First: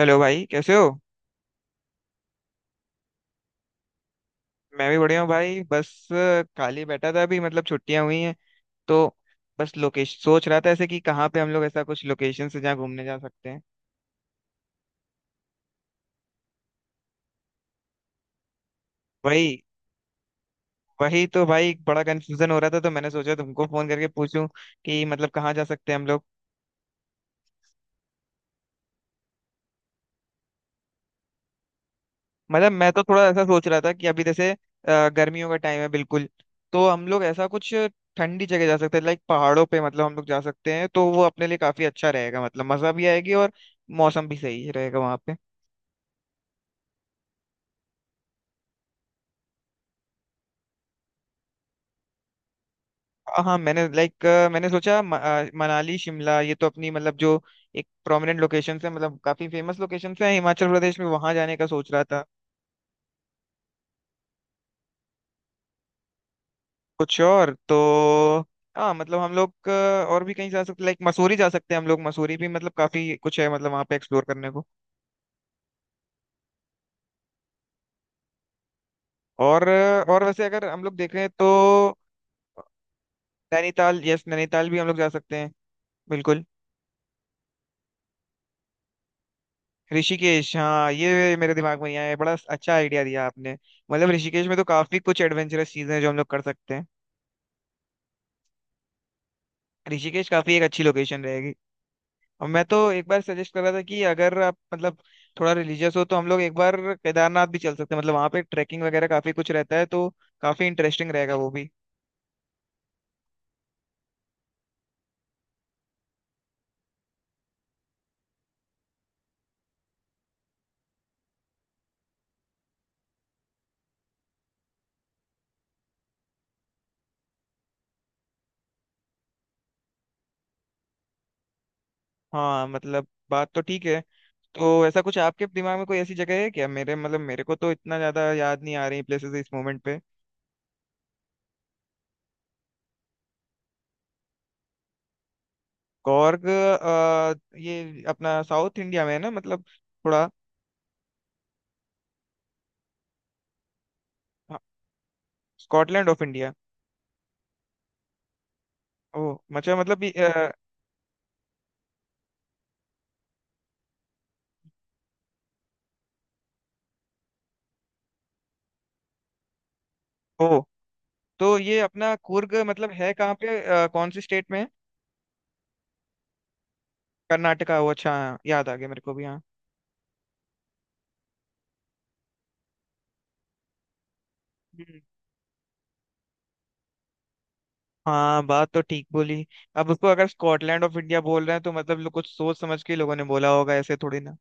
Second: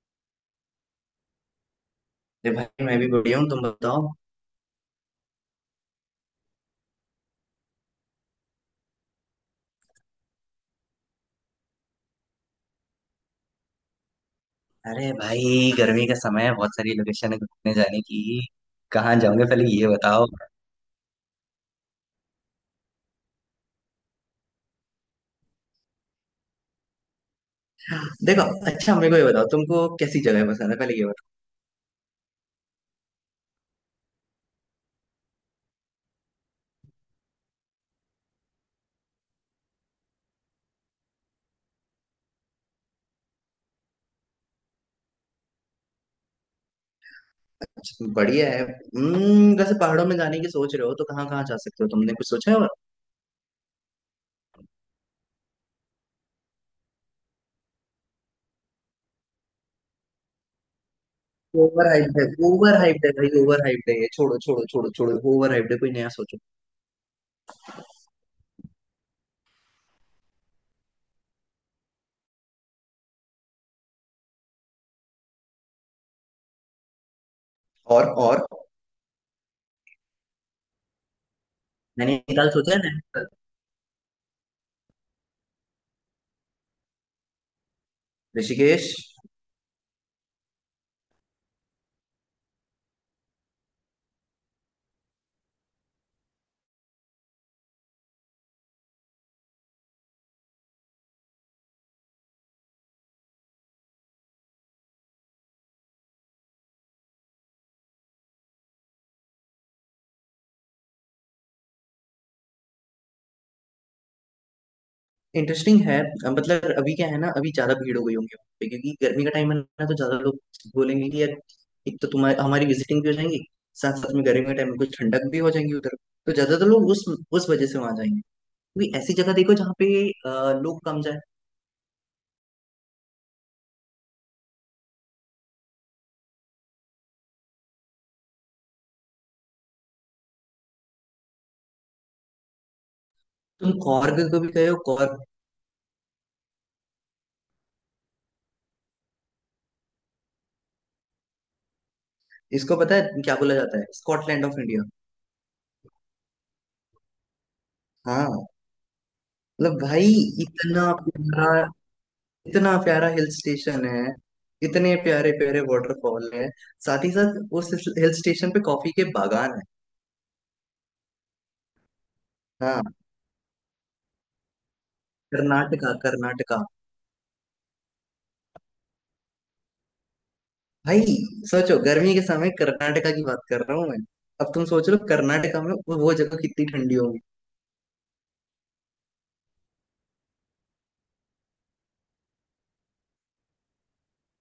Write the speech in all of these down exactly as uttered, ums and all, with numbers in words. Hello भाई कैसे हो। अरे भाई, मैं भी बढ़िया हूँ। तुम बताओ। मैं भी बढ़िया हूँ भाई बस अ, खाली बैठा था अभी मतलब छुट्टियां हुई हैं तो बस लोकेशन सोच रहा था ऐसे कि कहाँ पे हम लोग ऐसा कुछ लोकेशन से जहाँ घूमने जा सकते हैं। अरे भाई, गर्मी का समय है, बहुत सारी लोकेशन है घूमने जाने की। कहाँ जाओगे वही पहले ये बताओ। वही तो भाई बड़ा कंफ्यूजन हो रहा था तो मैंने सोचा तुमको फोन करके पूछूं कि मतलब कहाँ जा सकते हैं हम लोग। देखो, अच्छा मेरे को ये बताओ, तुमको कैसी जगह पसंद है, पहले ये बताओ। मतलब मैं तो थोड़ा ऐसा सोच रहा था कि अभी जैसे अ, गर्मियों का टाइम है बिल्कुल, तो हम लोग ऐसा कुछ ठंडी जगह जा सकते हैं, लाइक पहाड़ों पे मतलब हम लोग जा सकते हैं तो वो अपने लिए काफी अच्छा रहेगा, मतलब मजा भी आएगी और मौसम भी सही रहेगा वहाँ पे। अच्छा, बढ़िया है। हम्म, वैसे पहाड़ों में जाने की सोच रहे हो तो कहाँ कहाँ जा सकते हो, तुमने कुछ सोचा है? और हाँ, मैंने लाइक मैंने सोचा म- अ, मनाली शिमला ये तो अपनी मतलब जो एक प्रोमिनेंट लोकेशन है, मतलब काफी फेमस लोकेशन है हिमाचल प्रदेश में, वहां जाने का ओवर सोच रहा हाइप्ड था। है, ओवर हाइप्ड है भाई, ओवर हाइप्ड है, ये छोड़ो छोड़ो छोड़ो छोड़ो, ओवर हाइप्ड है, कोई नया सोचो। कुछ और तो हाँ मतलब हम लोग अ, और भी कहीं जा सकते, लाइक मसूरी जा सकते हैं हम लोग, मसूरी भी मतलब काफी कुछ है मतलब वहां पे एक्सप्लोर करने को। और और और अ, और वैसे अगर हम लोग देखें तो नैनीताल सोचा है? नैनीताल, नैनीताल, यस नैनीताल भी हम लोग जा सकते हैं बिल्कुल। ऋषिकेश। ऋषिकेश, हाँ ये मेरे दिमाग में नहीं आया, बड़ा अच्छा आइडिया दिया आपने। मतलब ऋषिकेश में तो काफी कुछ एडवेंचरस चीजें हैं जो हम लोग कर सकते हैं। ऋषिकेश काफी एक अच्छी लोकेशन रहेगी। और मैं तो एक बार सजेस्ट कर रहा था कि अगर आप मतलब थोड़ा रिलीजियस हो तो हम लोग एक बार केदारनाथ भी चल सकते हैं, मतलब वहाँ पे ट्रैकिंग वगैरह काफी कुछ रहता है तो काफी इंटरेस्टिंग रहेगा वो भी। इंटरेस्टिंग है। मतलब अभी क्या है ना, अभी ज्यादा भीड़ हो गई होगी वहाँ पे, क्योंकि गर्मी का टाइम है ना, तो ज्यादा लोग बोलेंगे कि यार, एक तो तुम्हारी हमारी विजिटिंग भी हो जाएंगी, साथ साथ में गर्मी के टाइम में कुछ ठंडक भी हो जाएंगी उधर। तो ज्यादातर लोग उस उस वजह से वहां जाएंगे। क्योंकि ऐसी जगह देखो जहाँ पे अ, लोग कम जाए। हाँ मतलब बात तो ठीक है। तो ऐसा कुछ आपके दिमाग में कोई ऐसी जगह है क्या मेरे, मतलब मेरे को तो इतना ज्यादा याद नहीं आ रही प्लेसेस इस मोमेंट पे। तुम कॉर्ग को भी गए हो? कॉर्ग, कॉर्ग, अ, ये अपना साउथ इंडिया में है ना मतलब थोड़ा। इसको पता है क्या बोला जाता है? स्कॉटलैंड हाँ, of India. Scotland of India. हाँ। ओ अच्छा मतलब मतलब भाई, ये, अ, इतना प्यारा, इतना प्यारा हिल स्टेशन है, इतने प्यारे प्यारे वाटरफॉल है साथ ही साथ उस हिल स्टेशन पे कॉफी के बागान है ओ तो ये अपना कुर्ग हाँ, मतलब है कहाँ पे, अ, कौन सी स्टेट में है। कर्नाटका कर्नाटका। कर्नाटका, ओ अच्छा हाँ, याद आ गया मेरे को भी हाँ। भाई सोचो, गर्मी के समय कर्नाटका की बात कर रहा हूँ मैं। अब तुम सोच लो हम्म। कर्नाटका में वो वो जगह कितनी ठंडी होगी। हाँ बात तो ठीक बोली। अब उसको अगर स्कॉटलैंड ऑफ इंडिया बोल रहे हैं तो मतलब लोग कुछ सोच समझ के, लोगों ने बोला होगा, ऐसे थोड़ी ना।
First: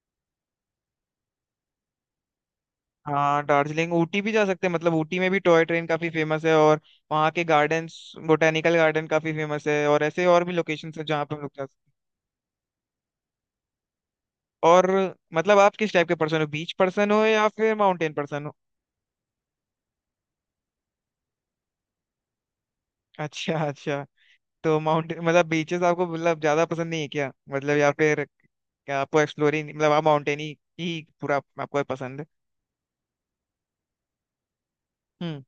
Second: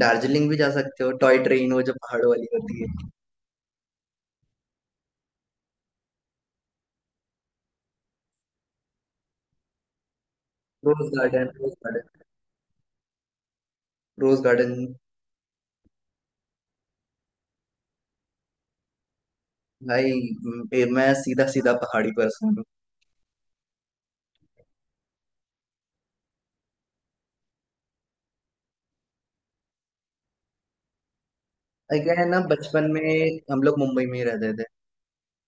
दार्जिलिंग भी जा सकते हो, टॉय ट्रेन वो जो पहाड़ों वाली होती है। हाँ, दार्जिलिंग ऊटी भी जा सकते हैं, मतलब ऊटी में भी टॉय ट्रेन काफी फेमस है और वहाँ के गार्डन्स, बोटेनिकल गार्डन काफी फेमस है, और ऐसे और भी लोकेशन रोज है जहाँ पे हम गार्डन, लोग जा रोज सकते गार्डन, रोज हैं। गार्डन। और मतलब आप किस टाइप के पर्सन हो, बीच पर्सन हो या फिर माउंटेन पर्सन हो। भाई, म- ए- मैं सीधा सीधा पहाड़ी पर्सन हूँ। अच्छा अच्छा। तो माउंटेन, मतलब बीचेस आपको मतलब ज्यादा पसंद नहीं है क्या, मतलब या फिर क्या आपको एक्सप्लोरिंग, मतलब आप माउंटेन ही ही पूरा आपको पसंद अगेन है। ना, बचपन में हम लोग मुंबई में ही रहते थे, हम्म।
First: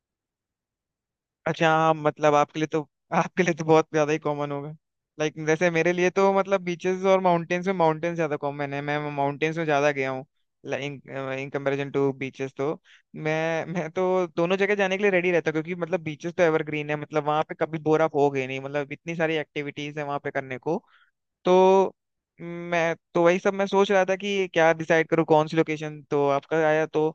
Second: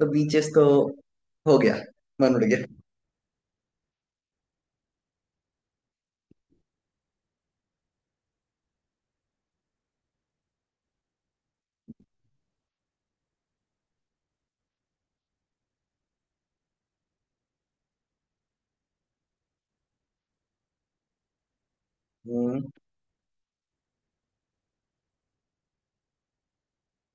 तो बीचेस तो हो अच्छा गया, हाँ मतलब मन उड़ आपके गया। लिए तो आपके लिए तो बहुत ज्यादा ही कॉमन होगा। लाइक जैसे मेरे लिए तो मतलब बीचेस और माउंटेन्स में माउंटेन्स ज्यादा कॉमन है, मैं माउंटेन्स में ज्यादा गया हूँ इन कंपैरिजन टू बीचेस। तो मैं मैं तो दोनों जगह जाने के लिए रेडी रहता हूँ, क्योंकि मतलब बीचेस तो एवरग्रीन है, मतलब वहाँ पे कभी बोर आप होगे नहीं, मतलब इतनी सारी एक्टिविटीज है वहाँ पे करने को। तो हम्म, मैं तो वही सब मैं सोच रहा था कि क्या डिसाइड करूँ कौन सी लोकेशन, तो आपका आया तो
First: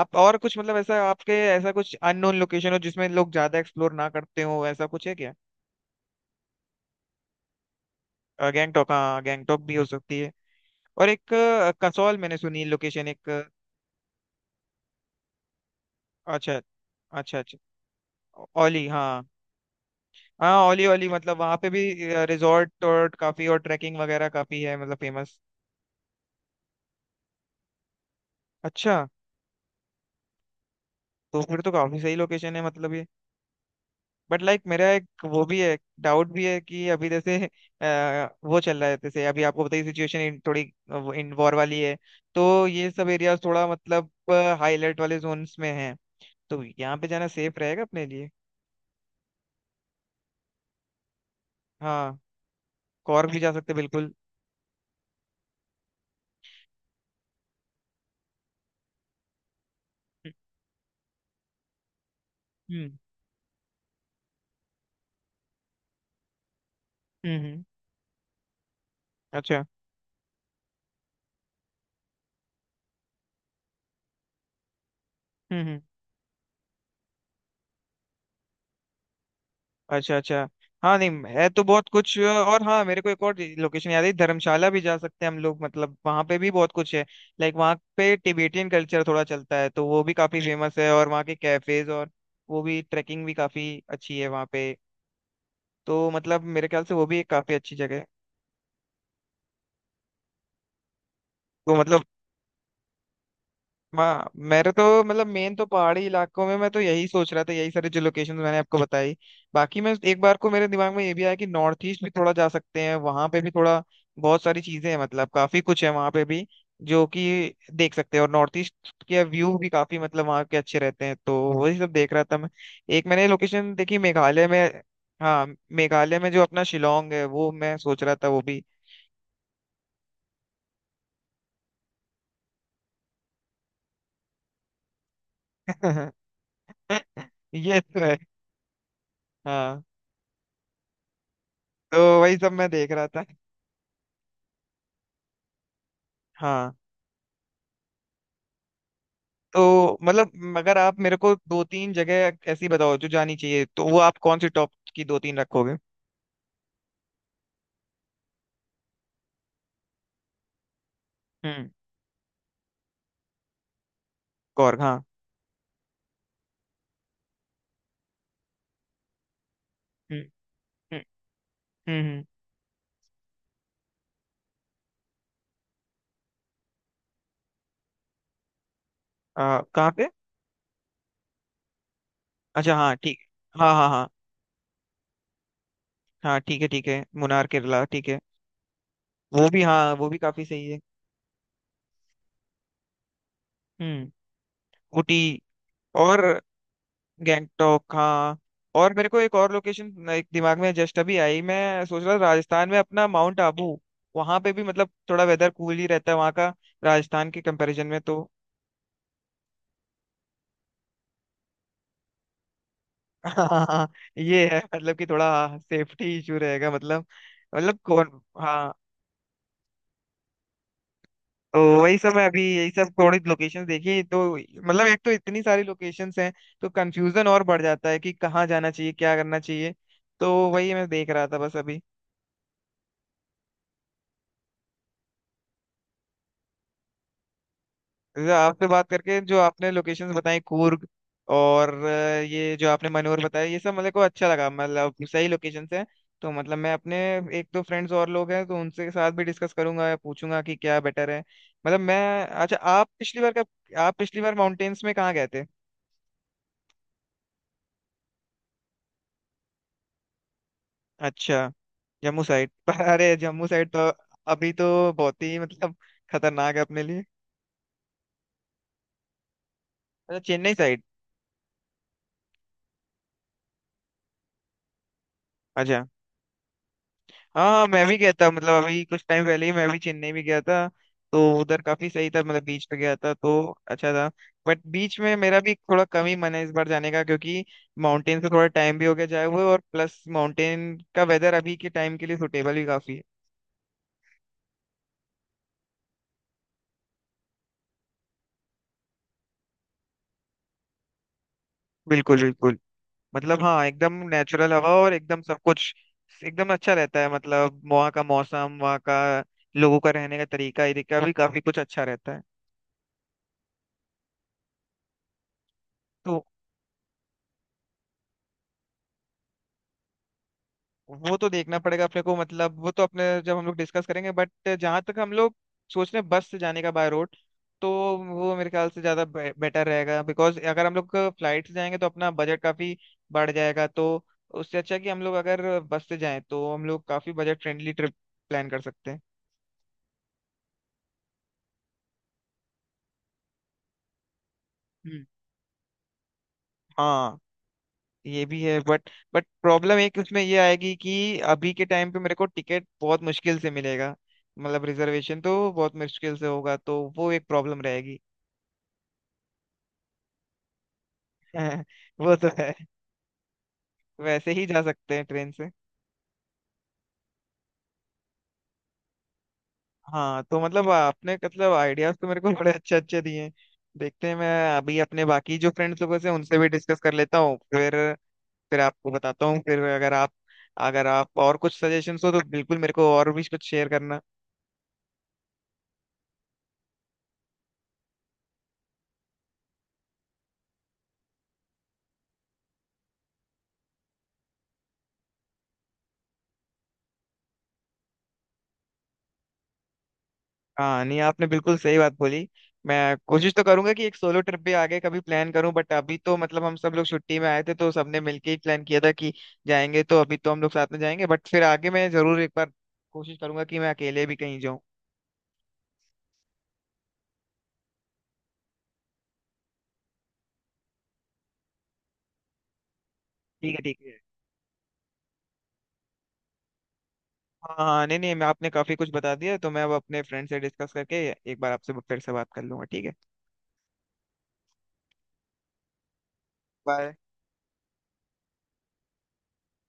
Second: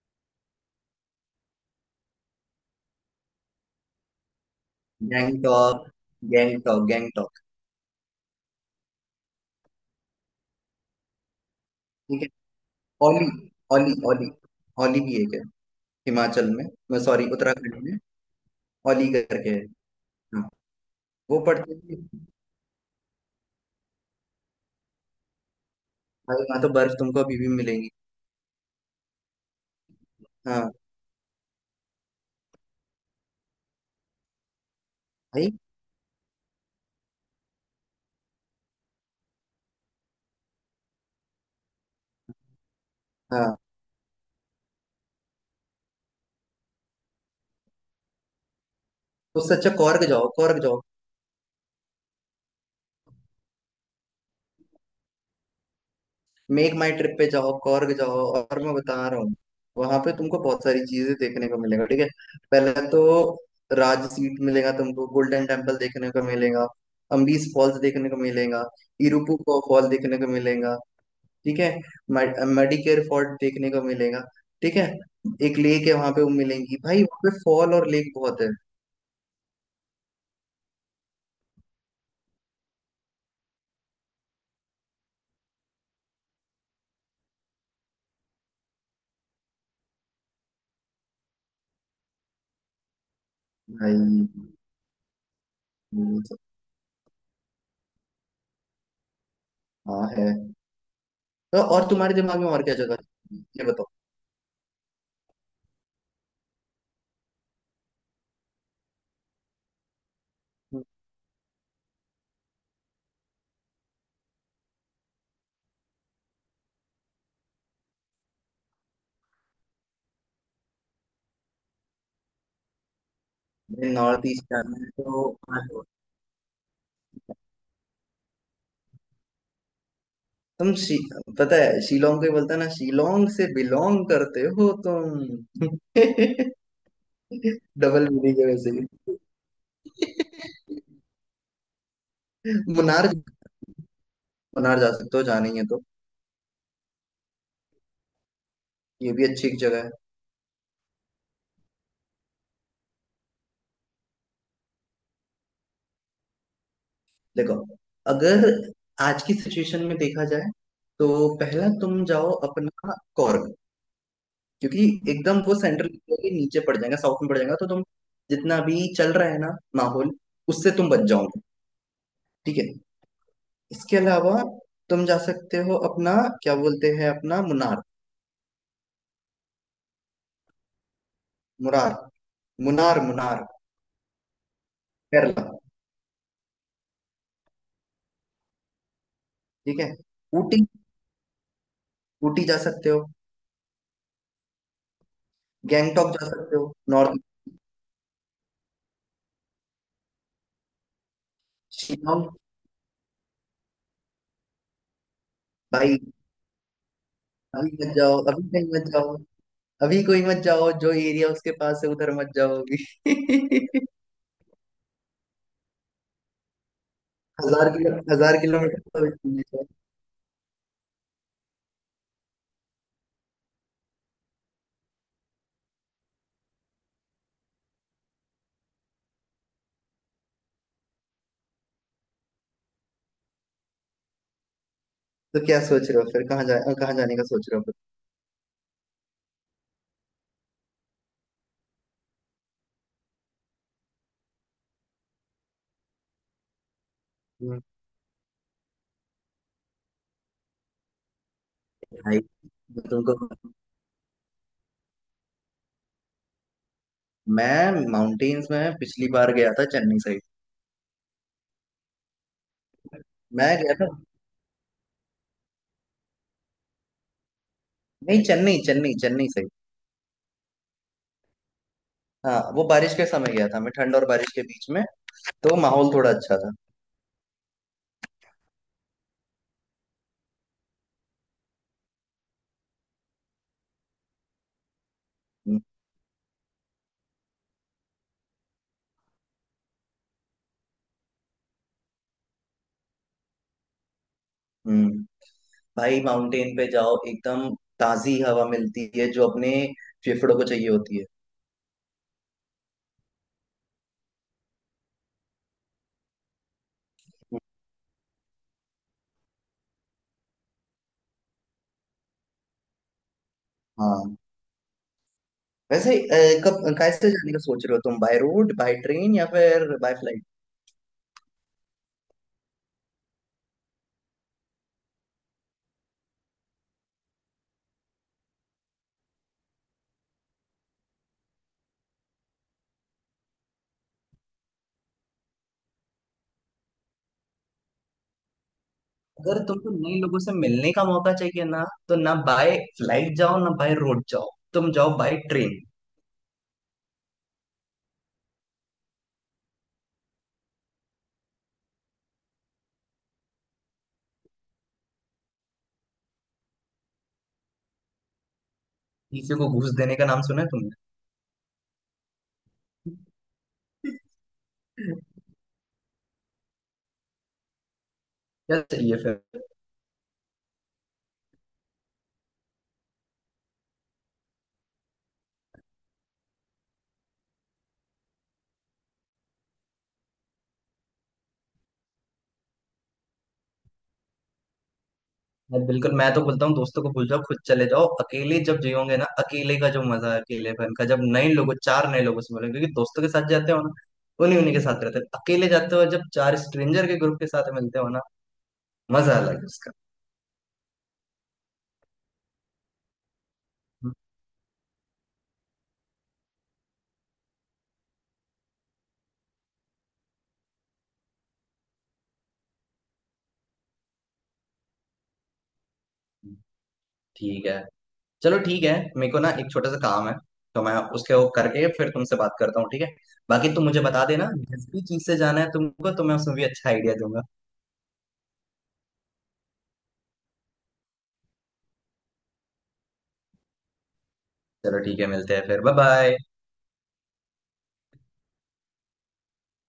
आप और कुछ मतलब ऐसा आपके, ऐसा कुछ अननोन लोकेशन हो जिसमें लोग ज्यादा एक्सप्लोर ना करते हो, ऐसा कुछ है क्या। गैंगटॉक, गैंगटॉक, गैंगटॉक। अ, गैंगटॉक, हाँ गैंगटॉक भी हो सकती है। और एक अ, कसौल ठीक है, मैंने सुनी लोकेशन ओली, एक अ, ओली, ओली, ओली भी एक है, हिमाचल अच्छा में। मैं सॉरी, अच्छा। अच्छा, उत्तराखंड में। ओली, ओली हाँ करके है। हाँ, हाँ ओली ओली मतलब वो वहाँ पे पढ़ते भी थे। रिजॉर्ट और काफी और ट्रैकिंग वगैरह काफी है, मतलब फेमस। भाई वहाँ तो बर्फ तुमको अभी भी मिलेंगी। अच्छा, हाँ। तो फिर तो काफी सही लोकेशन है मतलब ये। बट लाइक मेरा एक वो भाई, भी है, डाउट भी है कि अभी जैसे अ, वो चल रहा है जैसे अभी आपको बताइए, सिचुएशन थोड़ी इन वॉर वाली है, तो ये सब एरियाज हाँ, थोड़ा मतलब हाई अलर्ट वाले जोन्स में हैं, तो यहाँ पे जाना सेफ रहेगा अपने लिए। तो उससे अच्छा कॉर्ग जाओ, कॉर्ग जाओ। हाँ कॉर्ग भी जा सकते हैं बिल्कुल। मेक माई ट्रिप पे जाओ, कॉर्ग जाओ, और मैं बता रहा हूँ, वहां पे तुमको बहुत सारी चीजें देखने को मिलेगा ठीक है? पहले हम्म तो राज सीट मिलेगा तुमको, गोल्डन टेम्पल देखने को मिलेगा, हम्म अम्बीस हम्म, फॉल्स देखने को मिलेगा, इरुपु को अच्छा। फॉल देखने को मिलेगा। ठीक है? मेडिकेयर फोर्ट देखने को मिलेगा। ठीक है? एक हम्म हम्म। लेक है वहां पे, वो मिलेंगी। भाई वहां पे फॉल और लेक बहुत है अच्छा अच्छा। हाँ नहीं है तो बहुत कुछ, और हाँ मेरे को एक और लोकेशन याद है, धर्मशाला भी जा सकते हैं हम लोग, मतलब वहाँ पे भी बहुत कुछ है। लाइक वहाँ पे टिबेटियन कल्चर थोड़ा चलता है तो वो भी काफी फेमस है, और वहाँ के कैफेज और वो भी, ट्रैकिंग भी काफी अच्छी है भाई वहाँ पे। तो ये सब- मतलब मेरे ख्याल से वो भी एक काफी अच्छी जगह है। हाँ, है तो। तो और मतलब तुम्हारे दिमाग में और क्या जगह है? ये बताओ। हाँ मेरे तो मतलब मेन तो पहाड़ी इलाकों में मैं तो यही सोच रहा था, यही सारी जो लोकेशन मैंने आपको बताई। बाकी मैं एक बार को मेरे दिमाग में ये भी आया कि नॉर्थ ईस्ट भी थोड़ा जा सकते हैं, वहां पे भी थोड़ा बहुत सारी चीजें हैं, मतलब काफी कुछ है वहां पे भी जो कि देख सकते हैं, और नॉर्थ ईस्ट के व्यू भी काफी मतलब वहाँ के अच्छे रहते हैं, तो वही सब देख रहा था मैं। एक मैंने लोकेशन देखी नॉर्थ ईस्ट मेघालय में, जाना है हाँ तो मेघालय में जो अपना शिलोंग है, वो मैं सोच रहा था वो भी। तुम शी- पता है शिलोंग को ही बोलता है ना, शिलोंग से बिलोंग करते हो तुम। ये तो डबल है। मीनिंग है वैसे भी। हाँ तो वही सब मैं देख रहा मुनार, था। मुनार जा सकते हो, जाना ही है तो। हाँ ये भी अच्छी एक जगह है। तो मतलब अगर आप मेरे को दो तीन जगह ऐसी बताओ जो जानी चाहिए, तो वो आप कौन सी टॉप की दो तीन रखोगे। देखो, अगर आज की सिचुएशन में देखा जाए, तो हम्म, पहला तुम जाओ अपना कौर्ग। कौर क्योंकि हाँ। एकदम वो सेंट्रल के नीचे पड़ जाएगा, साउथ में पड़ जाएगा, तो तुम जितना भी चल रहा है ना माहौल, हम्म उससे तुम हम्म बच जाओगे। हम्म हम्म। ठीक है? इसके अलावा तुम जा सकते हो अपना, क्या बोलते हैं, अपना मुनार, आ, कहाँ पे। मुरार, अच्छा हाँ मुनार, ठीक। मुनार हाँ हाँ हाँ। केरला। हाँ ठीक है ठीक है, मुनार केरला ठीक है। वो भी ठीक है? हाँ वो भी काफी ऊटी, सही है। ऊटी जा सकते हो, हम्म, ऊटी। गैंगटॉक और जा सकते हो नॉर्थ, गैंगटॉक हाँ। और मेरे को एक और लोकेशन एक दिमाग में जस्ट अभी आई, मैं सोच रहा था शिलोंग। राजस्थान में अपना माउंट आबू, वहां पे भी मतलब थोड़ा वेदर कूल ही भाई रहता है वहाँ का, राजस्थान के अभी कंपैरिजन मत में जाओ, तो। अभी कहीं मत जाओ, अभी कोई मत जाओ, जो एरिया उसके पास है उधर मत जाओगी। हाँ ये है मतलब कि थोड़ा सेफ्टी इशू रहेगा मतलब। हजार मतलब किलो कौन हजार हाँ। किलोमीटर तो दूर है। तो वही सब है अभी, यही सब थोड़ी लोकेशन देखी, तो मतलब एक तो इतनी सारी लोकेशंस हैं तो कंफ्यूजन और बढ़ जाता है कि कहाँ जाना चाहिए, क्या करना चाहिए। तो वही मैं देख रहा था बस अभी। तो क्या सोच रहे हो फिर? कहाँ जा, कहाँ जाने का सोच रहे हो फिर? जैसे आपसे बात करके जो आपने लोकेशंस बताई, कूर्ग और अ, ये जो आपने मनोर बताया, ये सब मेरे को अच्छा लगा, मतलब सही लोकेशंस हैं। तो मतलब मैं अपने एक हम्म। दो फ्रेंड्स और लोग हैं तो उनसे साथ भी डिस्कस करूंगा या पूछूंगा कि क्या बेटर है। मतलब भाई, मैं, अच्छा मैं आप तुमको, पिछली बार कब, आप पिछली बार माउंटेन्स में कहाँ गए थे। मैं माउंटेन्स में पिछली बार गया था चेन्नई साइड। अच्छा जम्मू साइड पर। अरे मैं जम्मू साइड गया था। तो अभी तो बहुत ही मतलब खतरनाक है अपने लिए। नहीं, चेन्नई चेन्नई, चेन्नई से। अच्छा चेन्नई साइड। हाँ, वो बारिश के समय गया था मैं, ठंड और बारिश के बीच में, तो अच्छा माहौल थोड़ा अच्छा था। हाँ मैं भी गया था, मतलब अभी कुछ टाइम पहले ही मैं भी चेन्नई भी गया था, तो उधर काफी सही था, मतलब बीच पे गया था तो अच्छा था। बट बीच में मेरा भी हम्म थोड़ा कम ही मन है इस बार जाने का, क्योंकि माउंटेन से थोड़ा टाइम भी हो गया जाए हुए और प्लस माउंटेन का वेदर अभी के टाइम के लिए सुटेबल भी काफी है। हम्म। भाई माउंटेन पे जाओ, एकदम ताजी हवा मिलती है जो अपने फेफड़ों को चाहिए होती है। बिल्कुल बिल्कुल। मतलब हाँ एकदम नेचुरल हवा और एकदम सब कुछ एकदम अच्छा रहता है, मतलब वहाँ का मौसम, वहाँ का लोगों का रहने का तरीका, ये का भी काफी कुछ अच्छा रहता है। हाँ, वैसे अ, तो कब कैसे जाने का सोच रहे हो तुम, बाय रोड, बाय ट्रेन या फिर बाय फ्लाइट? वो तो देखना पड़ेगा अपने को, मतलब वो तो अपने जब हम लोग डिस्कस करेंगे, बट जहां तक हम लोग सोच रहे हैं बस से जाने का, बाय रोड, तो वो मेरे ख्याल से ज्यादा बेटर रहेगा, बिकॉज अगर हम लोग फ्लाइट से जाएंगे तो अपना बजट काफी बढ़ जाएगा, तो उससे अच्छा कि हम लोग अगर बस से जाएं तो हम लोग काफी बजट फ्रेंडली ट्रिप प्लान कर सकते हैं। अगर तुमको नए लोगों से मिलने का मौका चाहिए ना, तो ना बाय फ्लाइट जाओ, ना बाय रोड जाओ, तुम जाओ हम्म बाय ट्रेन। हाँ ये भी है, बट बट प्रॉब्लम एक उसमें ये आएगी कि अभी के टाइम पे मेरे को टिकट बहुत मुश्किल से मिलेगा, मतलब रिजर्वेशन तो बहुत मुश्किल से होगा, तो वो एक प्रॉब्लम रहेगी। किसी को घूस देने का नाम सुना है तुमने? हैं वो तो है, वैसे ही जा सकते हैं ट्रेन से। क्या चाहिए फिर? हाँ तो मतलब आपने, मतलब आइडियाज तो मेरे को बड़े अच्छे अच्छे दिए हैं। देखते हैं, मैं अभी अपने बाकी जो फ्रेंड्स लोगों से उनसे भी डिस्कस कर लेता हूँ, फिर फिर आपको बताता हूँ, फिर अगर आप, अगर आप और कुछ सजेशंस हो तो बिल्कुल मेरे को और भी कुछ शेयर करना। मैं बिल्कुल, मैं तो बोलता हूँ दोस्तों को भूल जाओ, खुद चले जाओ अकेले। जब जियोगे ना अकेले का जो मजा है अकेलेपन का, जब नए लोगों, चार नए लोगों से मिलोगे, क्योंकि दोस्तों के साथ जाते हो ना, उन्हीं उन्हीं के साथ रहते हो। अकेले जाते हो जब चार स्ट्रेंजर के ग्रुप के साथ मिलते हो ना, मजा अलग है उसका। हाँ नहीं आपने बिल्कुल सही बात बोली। मैं कोशिश तो करूंगा कि हम्म। एक सोलो ट्रिप भी आगे कभी प्लान करूं, बट अभी तो मतलब हम सब लोग छुट्टी में आए थे तो सबने मिलके ही प्लान किया था कि जाएंगे, तो अभी तो हम लोग साथ में जाएंगे, बट फिर आगे मैं जरूर एक बार कोशिश करूंगा कि मैं अकेले भी कहीं जाऊं। ठीक है, चलो ठीक है। मेरे को ना एक छोटा सा काम है, तो मैं उसके वो करके फिर तुमसे बात करता हूँ, ठीक है? बाकी ठीक है तुम ठीक मुझे है। बता देना जिस भी चीज से जाना है तुमको, तो मैं उसमें भी अच्छा आइडिया दूंगा। हाँ हाँ नहीं नहीं मैं आपने काफी कुछ बता दिया, तो मैं अब अपने फ्रेंड से डिस्कस करके एक बार आपसे फिर से बात कर लूंगा ठीक है। चलो ठीक है, मिलते हैं फिर, बाय बाय। बाय।